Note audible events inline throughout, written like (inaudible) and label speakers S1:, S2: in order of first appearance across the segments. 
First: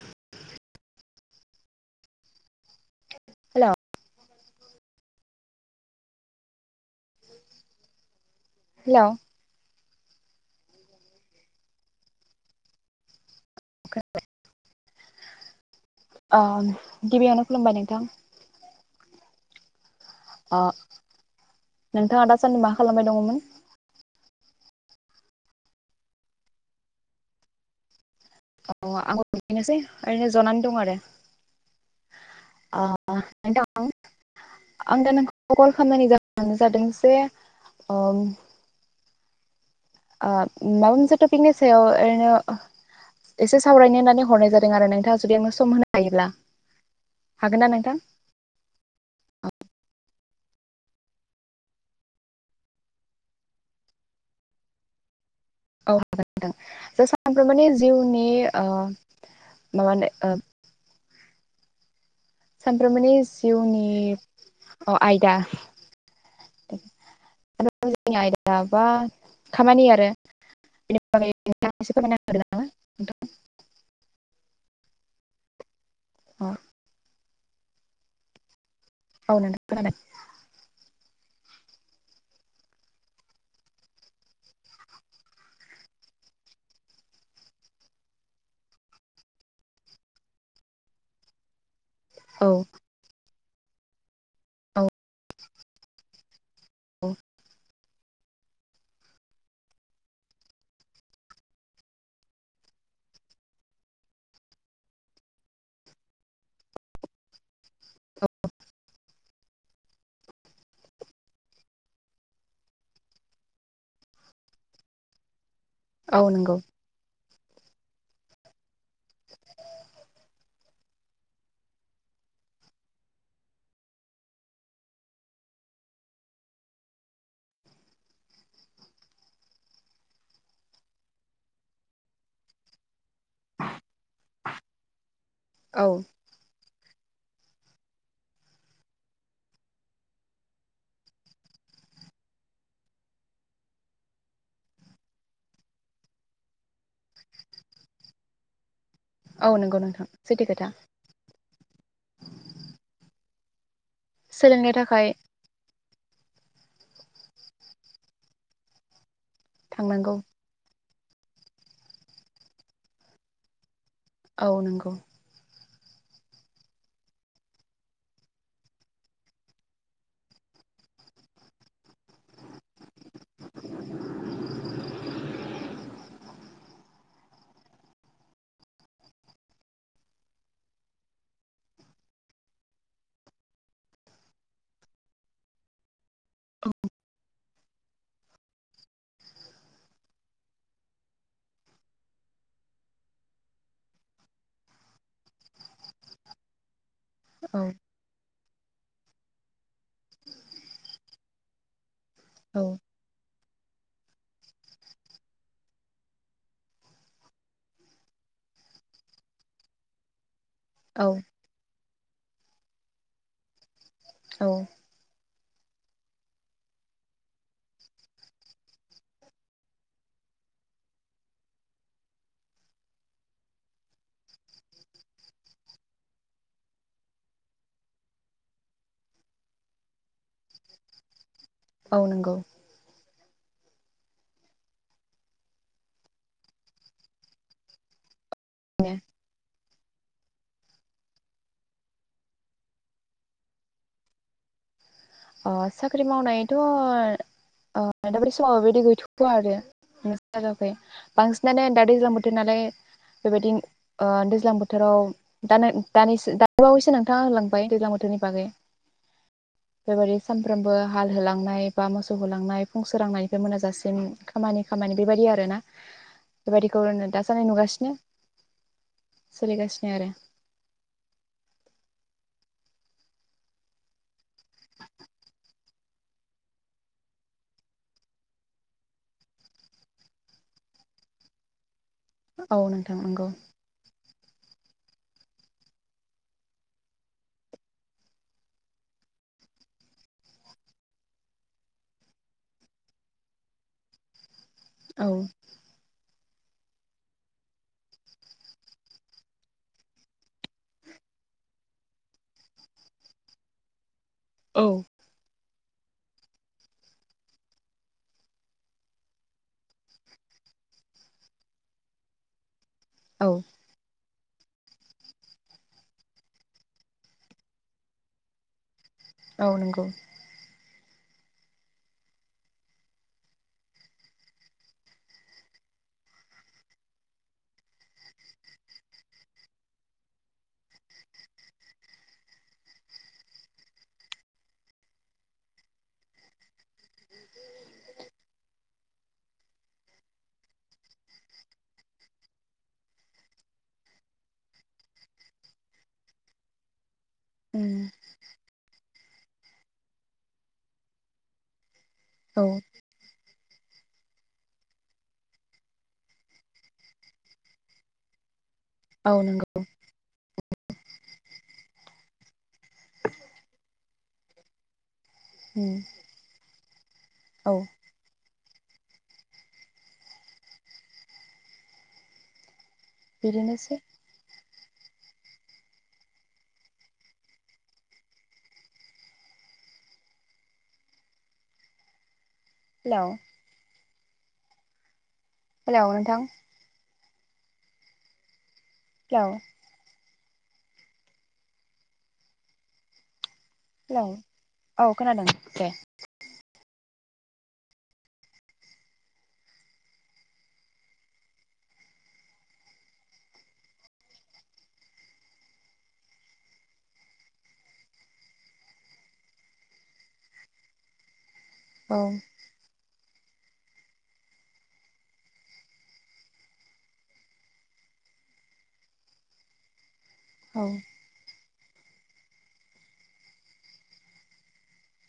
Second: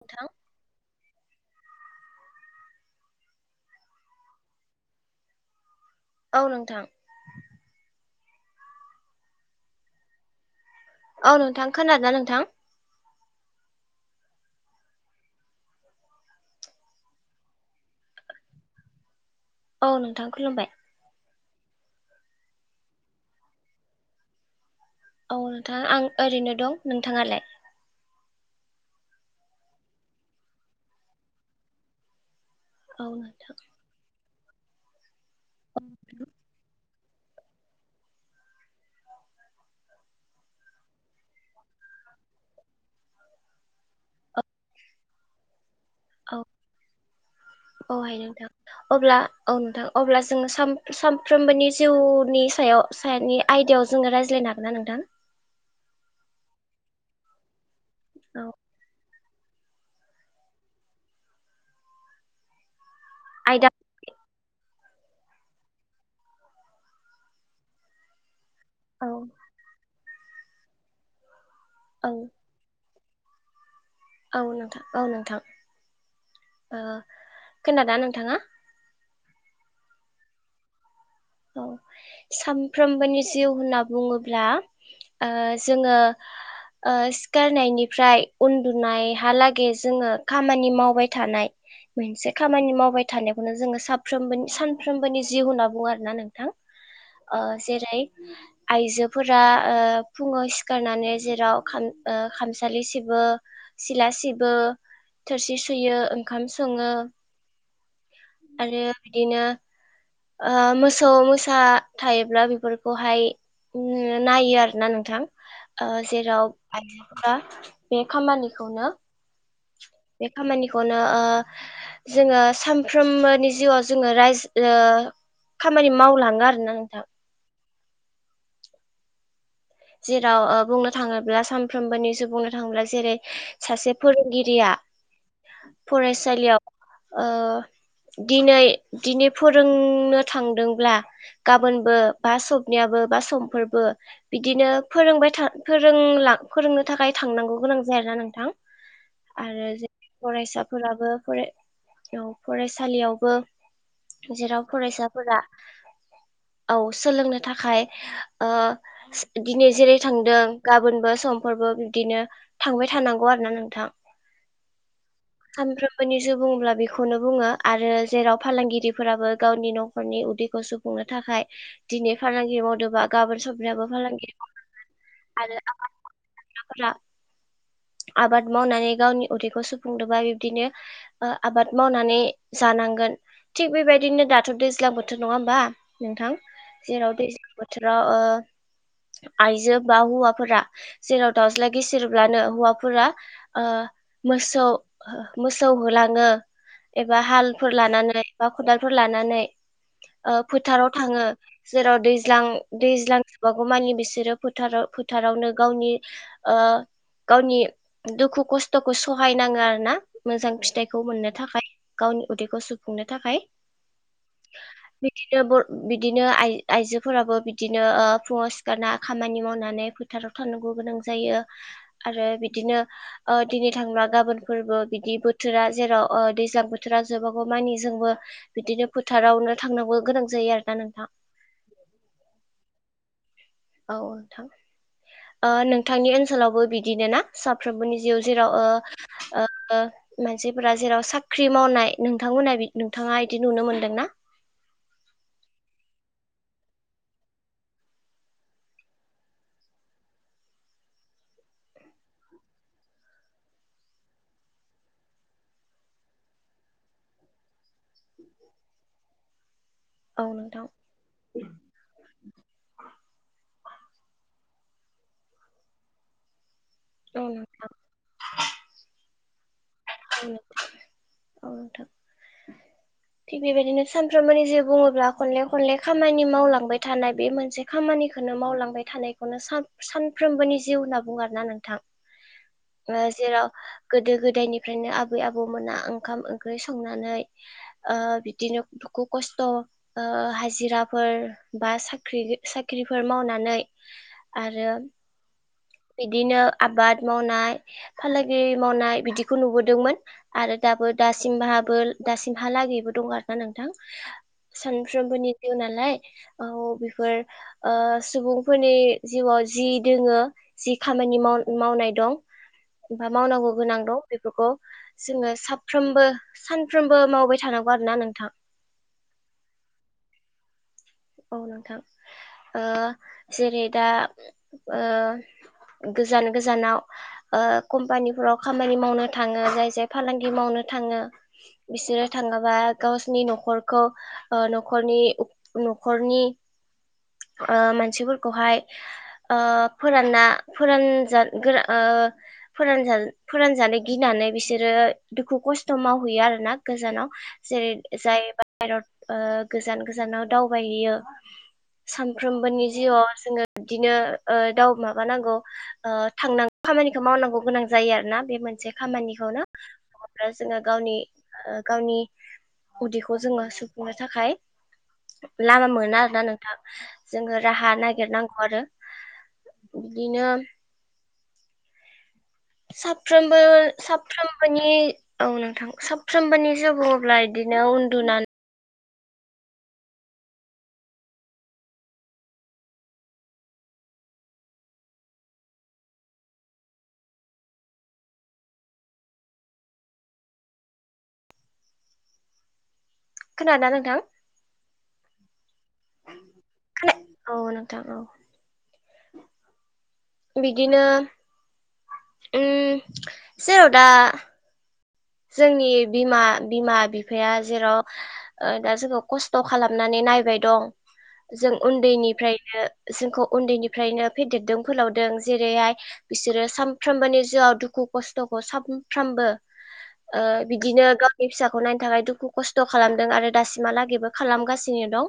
S1: नोंथां।
S2: हेल'
S1: औ नोंथां
S2: हेल'
S1: औ नोंथां खोनादोंना नोंथां?
S2: (unintelligible) औ गिबियावनो खुलुमबाय नोंथां।
S1: औ नोंथां
S2: अ
S1: खुलुमबाय।
S2: नोंथाङा दासान्दि मा खालामबाय दङमोन?
S1: औ नोंथां आं ओरैनो दं नोंथाङालाय?
S2: अ आंबो बिदानोसै ओरैनो जनानै दं आरो। अ अ नोंथां? आं दा नोंखौ खल खालामनायनि जाहोना जादों बे उम आ माबा मोनसे ट'पिकनि सायाव ओरैनो एसे सावरायनो होननानै हरनाय जादों आरो नोंथाङा जुदि आंनो सम होनो हायोब्ला
S1: औ
S2: हागोन ना नोंथां?
S1: औहाय
S2: औ।
S1: जों सान सानफ्रोमबोनि जिउनि सायाव सायानि आयदायाव जोङो रायज्लायनो हागोन ना नोंथां?
S2: औ हागोन नोंथां जों सानफ्रोमबोनि जिउनि
S1: औ
S2: ओ माबानो ओब सान फ्रोमबोनि
S1: आयदा
S2: जिउनि अ आयदा (unintelligible) दाबा
S1: औ
S2: खामानि आरो बिनि बागै नोंथाङा एसे
S1: औ
S2: फोरमायना होदो नामा?
S1: औ नोंथां औ नोंथां। ओ खोनादों ना नोंथाङा?
S2: ओ नोंथां खोनादों।
S1: औ सामफ्रोमबोनि जिउ होनना बुङोब्ला ओ जोङो ओ सिखारनायनिफ्राय उन्दुनायहालागै जोङो खामानि मावबाय थानाय। मोनसे
S2: खोनादों
S1: खामानि मावबाय थानाय खौनो जोङो साफ्रोमबोनि
S2: औ
S1: सानफ्रोमबोनि जिउ होनना बुङो आ (unintelligible) नोंथां
S2: औ
S1: ओ जेरै आइजोफोरा ओ फुङाव सिखारनानै जेराव खाम ओ खामसालि सिबो, सिला सिबो, थोरसि सुयो, ओंखाम सङो आरो बिदिनो ओ मोसौ मोसा थायोब्ला बेफोरखौहाय नायो आरोना नोंथां। ओ
S2: औ
S1: जेराव
S2: नंगौ
S1: हा बे खामानिखौनो बे खामानिखौनो ओ जोङो सामफ्रोमबोनि जिउआव जोङो रायज ओ खामानि मावलाङो आरोना नोंथां। जेराव ओ बुंनो थाङोब्ला सानफ्रोमबोनि बुंनो थाङोब्ला जेरै सासे फोरोंगिरिया
S2: औ
S1: फरायसालियाव ओ दिनै दिनै फोरोंनो थांदोंब्ला गाबोनबो बा सबनियाबो बा समफोरबो बिदिनो फोरोंबाय था फोरोंला फोरोंनो थाखाय थांनांगौ गोनां जागोन नोंथां।
S2: औ
S1: आरो
S2: नंगौ
S1: जे
S2: नोंथां सैथो खोथा
S1: फरायसाफोराबो फराय औ फरायसालियावबो जेराव
S2: सोलोंनो थाखाय
S1: फरायसाफोरा औ सोलोंनो थाखाय दिनै जेरै
S2: थांनांगौ
S1: थांदों गाबोन बो समफोरबो बिदिनो थांबाय थानांगौ आरोना नोंथां।
S2: औ नंगौ।
S1: सानफ्रोमबोनि जिउ बुङोब्ला बेखौनो बुङो आरो जेराव फालांगिरिफोराबो गावनि न'खरनि उदैखौ सुफुंनो थाखाय दिनै फालांगि मावदोंबा गाबोन सबनियाबो फालांगि (unintelligible) आबाद मावनानै गावनि उदैखौ सुफुंदोंबा बिबदिनो आबाद मावनानै जानांगोन। थिग बेबायदिनो दाथ' दैज्लां बोथोर नङा होमबा। नोंथां जेराव दैज बोथोराव ओ आइजो बा हौवाफोरा जेराव दाउज्ला गिसिरब्लानो हौवाफोरा मोसौ मोसौ होलाङो एबा
S2: औ
S1: हालफोर लानानै बा खदालफोर लानानै ओ फोथाराव थाङो जेराव दै दैज्लां
S2: औ
S1: दैज्लां जोबागौ मानि बिसोरो फोथाराव फोथारावनो गावनि ओ गावनि दुखु खस्थ'खौ सहायनाङो आरोना मोजां फिथाइखौ
S2: औ
S1: मोननो थाखाय गावनि उदैखौ सुफुंनो थाखाय
S2: औ
S1: बिदिनो बर बिदिनो आइजोफोराबो बिदिनो ओ फुंआव (unintelligible) खामानि मावनानै फोथाराव थांनांगौ गोनां जायो आरो बिदिनो ओ दिनै थांबा गाबोनफोरबो बिदि बोथोरा ओ जेराव दैज्लां बोथोरा जोबागौ मानिजोंबो बिदिनो फोथारावनो थांनांगौ गोनां जायो आरोना नोंथां
S2: औ नंगौ
S1: औ नोंथां ओ नोंथांनि ओनसोलावबो बिदिनो ना साफ्रोमबोनि जिउ जेराव ओ ओ मानसिफोरा जेराव साख्रि मावनाय नोंथांमोनहा नोंथाङा इदि नुनो मोन्दों ना?
S2: अ साख्रि मावनायथ' दाब समाव बेबायदि गैथ'वा आरो जाखै बांसिनानो दा दैज्लां बोथोर नालाय बेबायदि दैज्लां बोथोराव दो द बावैसो नोंथाङा होलांबाय दैज्लां बोथोरनि बागै बेबायदि
S1: औ नोंथां
S2: सानफ्रोमबो हाल होलांनाय बा मोसौ होलांनाय फुंसोरांनायनिफ्राय मोनाजासिम खामानि खामानि बेबायदि आरो ना बेबायदिखौनो
S1: औ
S2: दासान्दि
S1: नोंथां
S2: नुगासिनो सोलिगासिनो आरो
S1: (inaudible) थिग बेबायदिनो सानफ्रोमबोनि जिउ बुङोब्ला खनले खनले खामानि मावलांबाय थानाय बे मोनसे खामानिखौनो मावलांबाय थानायखौनो सानफ्रोमबोनि जिउ होनना बुङो आरोना नोंथां
S2: औ नोंथां नंगौ
S1: जेराव गोदो गोद दायनि फ्रायनो आबै आबौमोना ओंखाम ओंख्रि संनानै ओ बिदिनो दुखु खस्थ'ओ हाजिराफोर बा साख्रि साख्रिफोर मावनानै आरो
S2: औ
S1: बिदिनो आबाद मावनाय फालांगि मावनाय बिदि बेखौ नुबोदोंमोन आरो दाबो दासिमाबो दासिमहालागैबो दं आरो ना नोंथां
S2: औ
S1: सानफ्रोमबोनि नालाय औ बेफोर ओ सुबुंफोरनि जिउआव जि दोङो जि खामानि माव मावनाय दं (unintelligible)
S2: औ
S1: मावनांगौ गोनां दं बेफोरखौ जोङो साफ्रोमबो सानफ्रोमबो मावबाय थानांगौ आरो ना नोंथां
S2: औ नंगौ
S1: औ नोंथां ओ जेरै दा ओ गोजान गोजानाव ओ कम्पानिफोराव खामानि मावनो थाङो जाय जाय फालांगि मावनो थाङो बिसोरो थाङोबा गावसिनि न'खरखौ ओ न'खरनि न'खरनि ओ मानसिफोरखौहाय ओ फोरानना फोरानजा गोरा फोर फोरानजानो गिनानै बिसोरो दुखु खस्थ' मावहैयो आरो ना गोजानाव जेरै
S2: उम
S1: जाय बायराव ओ गोजान गोजानाव दावबायहैयो
S2: औ
S1: सानफ्रोमबोनि जिउआव जोङो बिदिनो ओ दाउ माबानांगौ ओ थांनां खामानिखौ मावनांगौ गोनां जायो आरोना बे मोनसे
S2: औ
S1: खामानिखौनो
S2: नंगौ
S1: जोङो गावनि ओ गावनि उदैखौ जोङो सु फुंनो थाखाय लामा
S2: उम
S1: मोना आरोना नोंथां ‌। (inaudible) जोङो
S2: औ
S1: राहा नागिरनां आरो बिदिनो साफ्रोमबो
S2: बिदिनोसै
S1: साफ्रोम बोनि औ नोंथां साफ्रोमबोनि जौ बुंङोब्ला इदिनो उन्दुना
S2: इलाव हेलौ नोंथां। लाव
S1: खोनादना
S2: हेलौ
S1: नोंथां?
S2: औ खोनादों दे।
S1: खोने औ नोंथां औ ‌। बिदिनो उम जेराव दा जोंनि बिमा-बिमा बिफाया जेराव ओ दा जोंखौ खस्थ' खालामनानै नायबाय दं। जों
S2: औ
S1: उन्दैनिफ्रायनो जोंखौ उन्दैनिफ्रायनो फेदेरदों फोलावदों जेरैहाय बिसोरो सानफ्रोमबोनि जिउआव दुखु खस्थ'खौ सानफ्रामबो ओ
S2: औ
S1: बिदिनो गावनि फिसा खौ नायनो थाखाय दुखु खस्थ' खालामदों आरो दासिमहालागैबो खालामगासिनो दं।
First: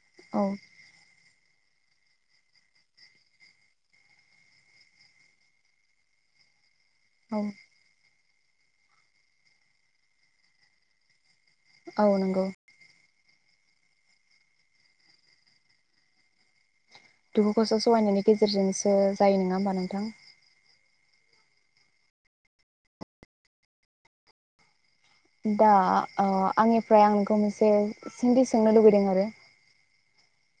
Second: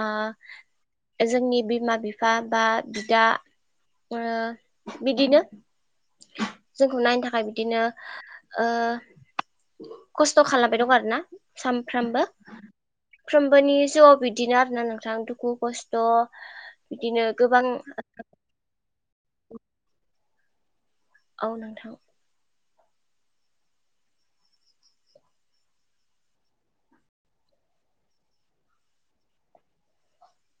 S1: आ
S2: औ
S1: जोंनि बिमा बिफा बा बिदा ओ बिदिनो जोंखौ नायनो थाखाय बिदिनो ओ खस्थ' खालामबाय दं आरो ना ‌।
S2: औ
S1: सानफ्रामबो
S2: नंगौ
S1: फ्रोमबोनि जिउआव बिदिनो आरो ना नोंथां दुखु खस्थ' बिदिनो
S2: दुखु
S1: गोबां
S2: खस्थ' सहायनायनि गेजेरजों सो जायो नंङा होमबा नोंथां?
S1: औ नोंथां
S2: दा ओ आंनिफ्राय आं नोंखौ मोनसे सोंदि सोंनो लुुबैदों आरो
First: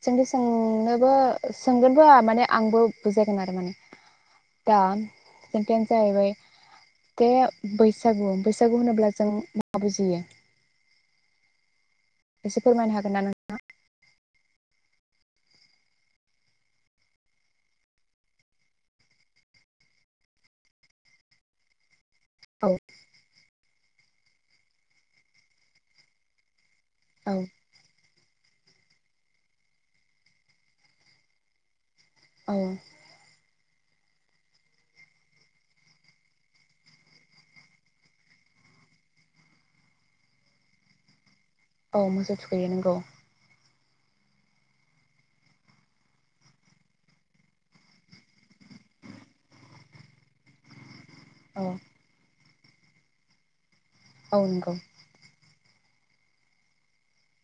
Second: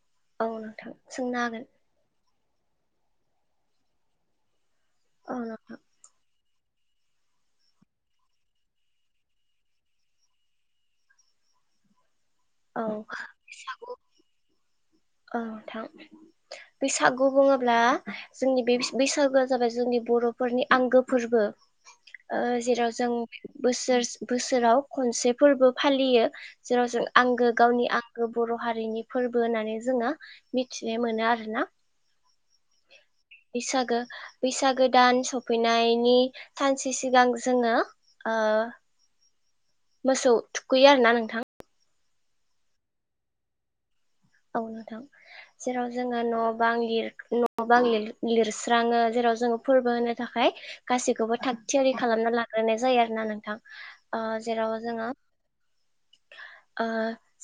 S2: सोंदि
S1: औ नोंथां
S2: सोंनोबो
S1: सोंनो हागोन
S2: सोंगोनबो आ माने आंबो बुजायगोन आरो माने दा
S1: औ
S2: खोथायानो जाहैबाय बेे बैसागु बैसागु होनोब्ला जों मा बुजियो एसे
S1: औ
S2: फोरमायनो हागोन ना नोंथां
S1: औ नोंथां बैसागु बुंङोब्ला जोंनि बे बैस बैसागुआ जाबाय जोंनि बर'फोरनि आंगो फोरबो। ओ
S2: औ
S1: जेराव जों बोसोर बोसोराव खनसे फोरबो फालियो। जेराव जों
S2: औ
S1: आंगो गावनि आं गो बर' हारिनि फोरबो होननानै जोंङो मिथिनो मोनो आरोना
S2: औ
S1: बैसागो बैसागो दान सफैनायनि सानसे सिगां जोङो मोसौ थुखैयो आरो ना नोंथां
S2: औ मोजौ थुखैयो नोंगौ
S1: औ नोंथां जेराव जोङो न' बां न' बां लिरस्राङो जेराव जोङो फोरबो होनो थाखाय गासैखौबो थाग
S2: औ
S1: थियारि खालामना ला ग्रोनाय जायो आरो ना नोंथां ओ
S2: औ नंगौ
S1: जेराव जोङो ओ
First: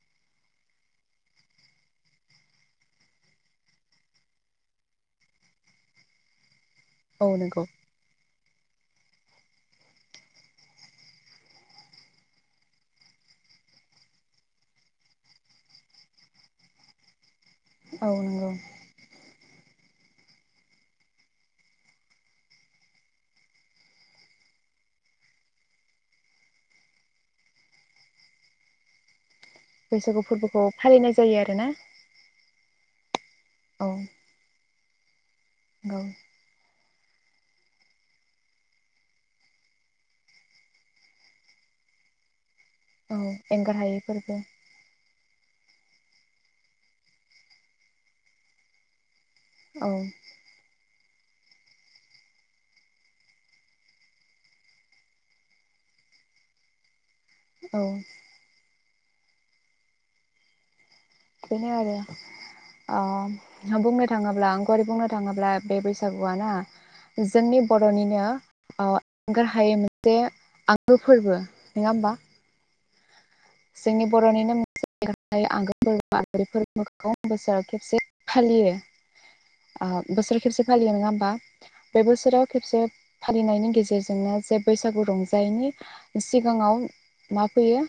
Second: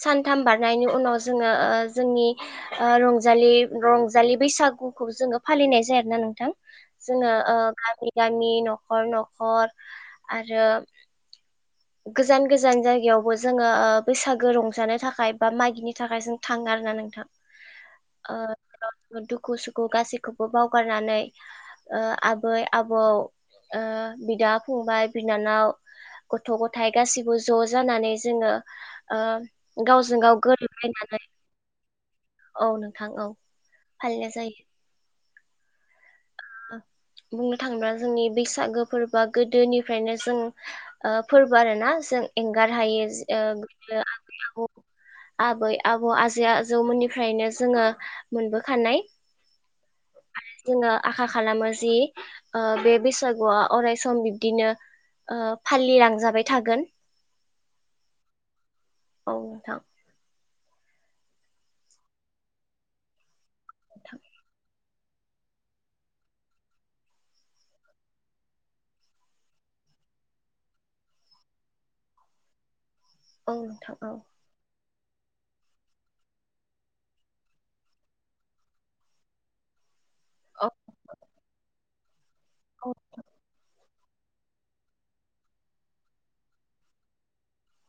S1: सानथाम बारनायनि उनाव जोङो ओ जोंनि रंजालि रंजालि बैसागुखौ जोङो फालिनाय जायो आरोना नोंथां
S2: औ
S1: जोङो ओ
S2: नंगौ
S1: गामिनि गामि न'खर न'खर आरो गोजान गोजान जायगायावबो जोङो बैसागो रंजानो थाखाय बा मागिनो थाखाय जों थाङो आर ना नोंथां
S2: औ नंगौ
S1: सुखु सुखु गाैखौबो बावगारनानै ओ आबै आबौ बिदा फंबाय बिनानाव गथ' गथायाइ गाैबो ज' जानानै जोङो ओ गावजों
S2: बैसागु
S1: गाव
S2: फोरबोखौ
S1: गोरोबलायनानै
S2: फालिनाय जायो आरो ना
S1: औ नोंथां औ फालिनाय जायो
S2: औ
S1: बुंनो थाङोब्ला जोंनि बैसागो फोरबोआ गोदोनिफ्रायनो जों फोरबो आर ना जों एंगार हायो
S2: औ
S1: ओ
S2: एंगार हायै
S1: बिदिनो आबै
S2: फोरबो
S1: आबौ आबै आबौ आजै आजौमोननि ओनिफ्रायनो जोङो मोनबोखानाय
S2: औ
S1: आङो आखा खालामो जि ओ बे बैसागुआ अरायसम ओ बिब्दिनो फालिलांजाबाय थागोन
S2: औ।
S1: औ नोंथां।
S2: बेनो आरो अ। बुंनो थाङोब्ला आं। आरि बुंनो थाङोब्ला बे बैसागुआ ना जोंनि बर'निनो ओ आंगार हायै मोनसे आंगो फोरबो नङा होमबा।
S1: औ नोंथां
S2: जोंनि
S1: औ।
S2: (unintelligible) खेबसे फालियो ओ। बोसोर खेबसे
S1: औ
S2: फालियो नङा होमबा? बे बोसोराव खेबसे
S1: औ
S2: फालिनायनि गेजेरजों बिनो जे बैसागु रंजायिनि सिगाङाव मा फैयो।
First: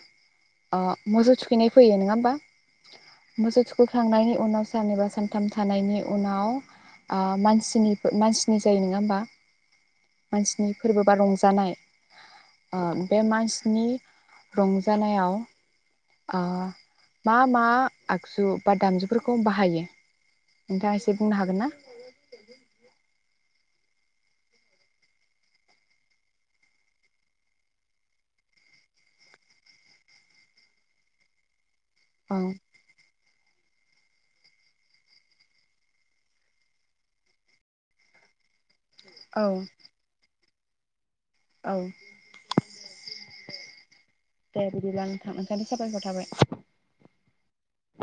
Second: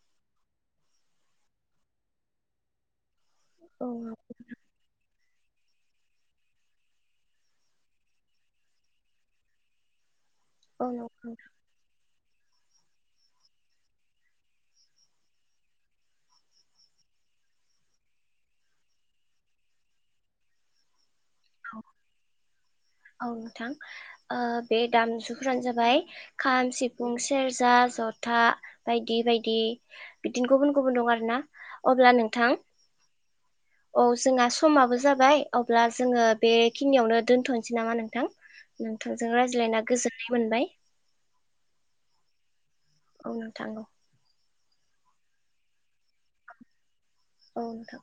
S2: ओ मोजौ थुखैनाय फैयो नङा होमबा? मोसौ
S1: औ
S2: सुखुखांनायनि उनाव सननै सान थाम थानायनि उनाव ओ माननि मानसिनि जायो नङा होमबा? मानसिनि
S1: औ
S2: फोरबो बा
S1: नोंथां
S2: रंजानाय ओ बे मानसिनि रंजानायाव ओ मा मा आगजु बा दामजुफोरखौ बाहायो नोंथाङा एसे एसे बुंनो हागोन ना?
S1: औ नोंथां ओ बे दामजुफोरानो जाबाय खाम, सिफुं, सेरजा, जथा बायदि बायदि बिदिनो गुबुन गुबुन दं आरो ना। अब्ला नोंथां
S2: औ
S1: औ जोंना समाबो जाबाय अब्ला जोङो बेखिनियावनो दोनथ' नोसै नामा नोंथां। नोंथांजों
S2: औ
S1: रायज्लायना गोजोननाय मोनबाय।
S2: औ।
S1: बुंनो थांगौ।
S2: दे बिदिब्ला नोंथां नोंथांनि साबायखर थाबाय।
S1: औ नोंथां।